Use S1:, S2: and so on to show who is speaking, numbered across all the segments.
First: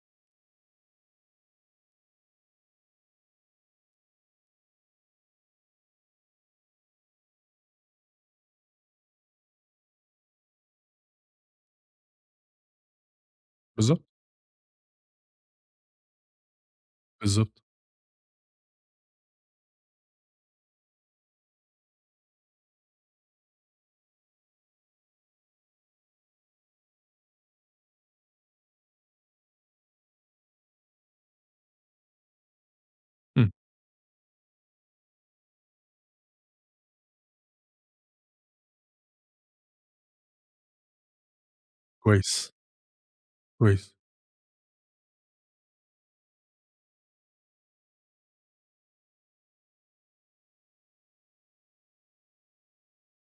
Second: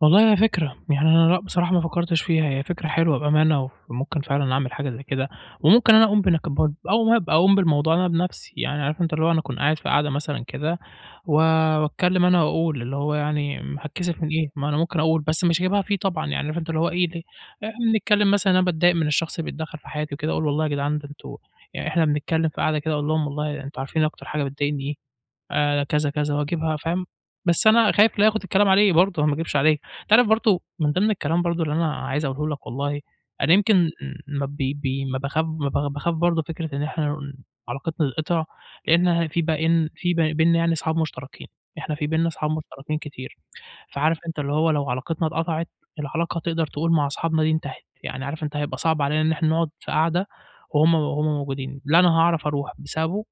S1: والله هي فكرة، يعني أنا لأ بصراحة ما فكرتش فيها، هي فكرة حلوة بأمانة، وممكن فعلًا أعمل حاجة زي كده، وممكن أنا أقوم [unintelligible] برضو، أو هابقى أقوم بالموضوع ده بنفْسِي، يعني عارف أنت اللي هو أنا أكون قاعد في قعدة مثلًا كده، و واتكلم أنا وأقول، اللي هو يعني، امم،
S2: بالضبط.
S1: هاتكسف من إيه، ما أنا ممكن أقول، بس مش هاجيبها فيه طبعًا، يعني فهمت أنت اللي هو إيه ده.
S2: بالضبط.
S1: إحنا بنتكلم مثلًا، أنا باتضايق من الشخص اللي بيتدخل في حياتي وكده، وأقول والله يا جدعان ده أنتم يعني إحنا بنتكلم في قعدة كده أقول لهم والله أنتم عارفين أكتر حاجة بتضايقني إيه؟ آآ، كذا كذا، واجيبها فاهم، بس أنا خايف لياخد الكلام عليه برضو، ما أكدبش عليك، أنت عارف برضو من ضِمْن الكلام برضو اللي أنا عايز أقوله لك والله،
S2: إمم.
S1: أنا يمكن م ما ب ب ما باخاف ما ب باخاف برضو فكرة إن إحنا ن علاقتنا تتقطع؛ لأنها في بقى إن في ب بيننا يعني أصحاب مشتركين، إحنا في بيننا
S2: كويس.
S1: أصحاب مشتركين كتير
S2: كويس.
S1: فعارف أنت اللي هو لو علاقتنا اتقطعت، العلاقة تقدَر تقول مع أصحابنا دي انتهت، يعني عارف أنت هيبقى صعب علينا إن إحنا نقعد في قعدة وهُم وهُم موجودين، لا أنا هاعرف أرُوح بسببه؛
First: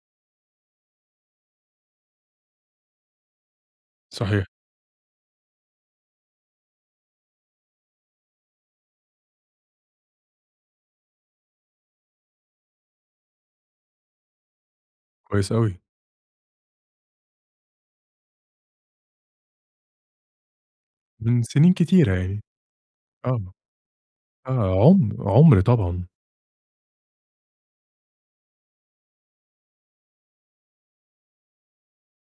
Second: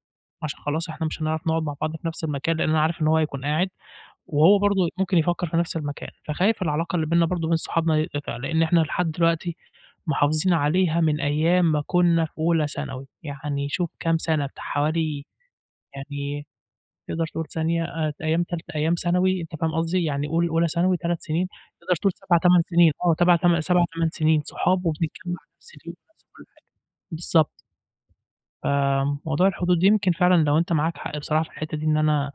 S1: عشان خلاص إحنا مش هنعرف نقعد مع بعض في نفْس المكان، لأن أنا عارف إن هو هيكون قاعد
S2: صحيح.
S1: وهو برضو ممكن يفكر في نفْس المكان، فخايف العلاقة اللي بيننا برضو وبين صحابنا تتقطع، لأن إحنا لحد دلوقتي محافظين عليها من أيام ما كنا في أولى ثانوي، يعني شوف كام سنة! بتاع حوالي
S2: كويس أوي.
S1: يعني تقدَر تقول ثانية، آآ، أيام تالتة أيام ثانوي أنت فاهم قصدي، يعني قُل أولى ثانوي، 3
S2: من
S1: سنين،
S2: سنين
S1: تقدَر تقول
S2: كتيرة
S1: سَبَع،
S2: يعني.
S1: تمن سنين، آه، تبع
S2: آه م
S1: 7، 8 سنين، صحاب
S2: آه
S1: وبنتجمع
S2: عُمْ
S1: من
S2: عُمْر
S1: سنين،
S2: طبعًا.
S1: ونَفْس كل حاجة. بالضبط آآ، موضوع الحدود، يمكن فعلًا لو أنت معاك حق بصراحة في الحتّة دي، إن أنا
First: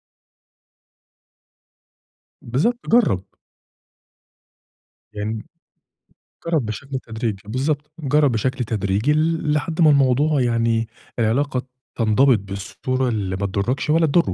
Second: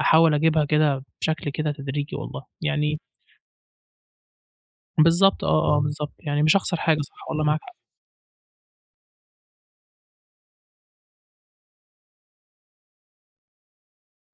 S1: أحاول أجيبها كده، بشكل كده تدريجي والله،
S2: بالضبط،
S1: يعني
S2: جرَّب. يعني
S1: بالضبط، آه، آه بالضبط، يعني مش
S2: جرَّب
S1: هاخسر
S2: بشكل
S1: حاجة صح
S2: تدريجي
S1: والله معاك حق.
S2: بالضبط. جرَّب بشكل تدريجي ل لحد ما الموضوع يعني، العلاقة تنضبط بالصورة اللي ما تضركش ولا تضره.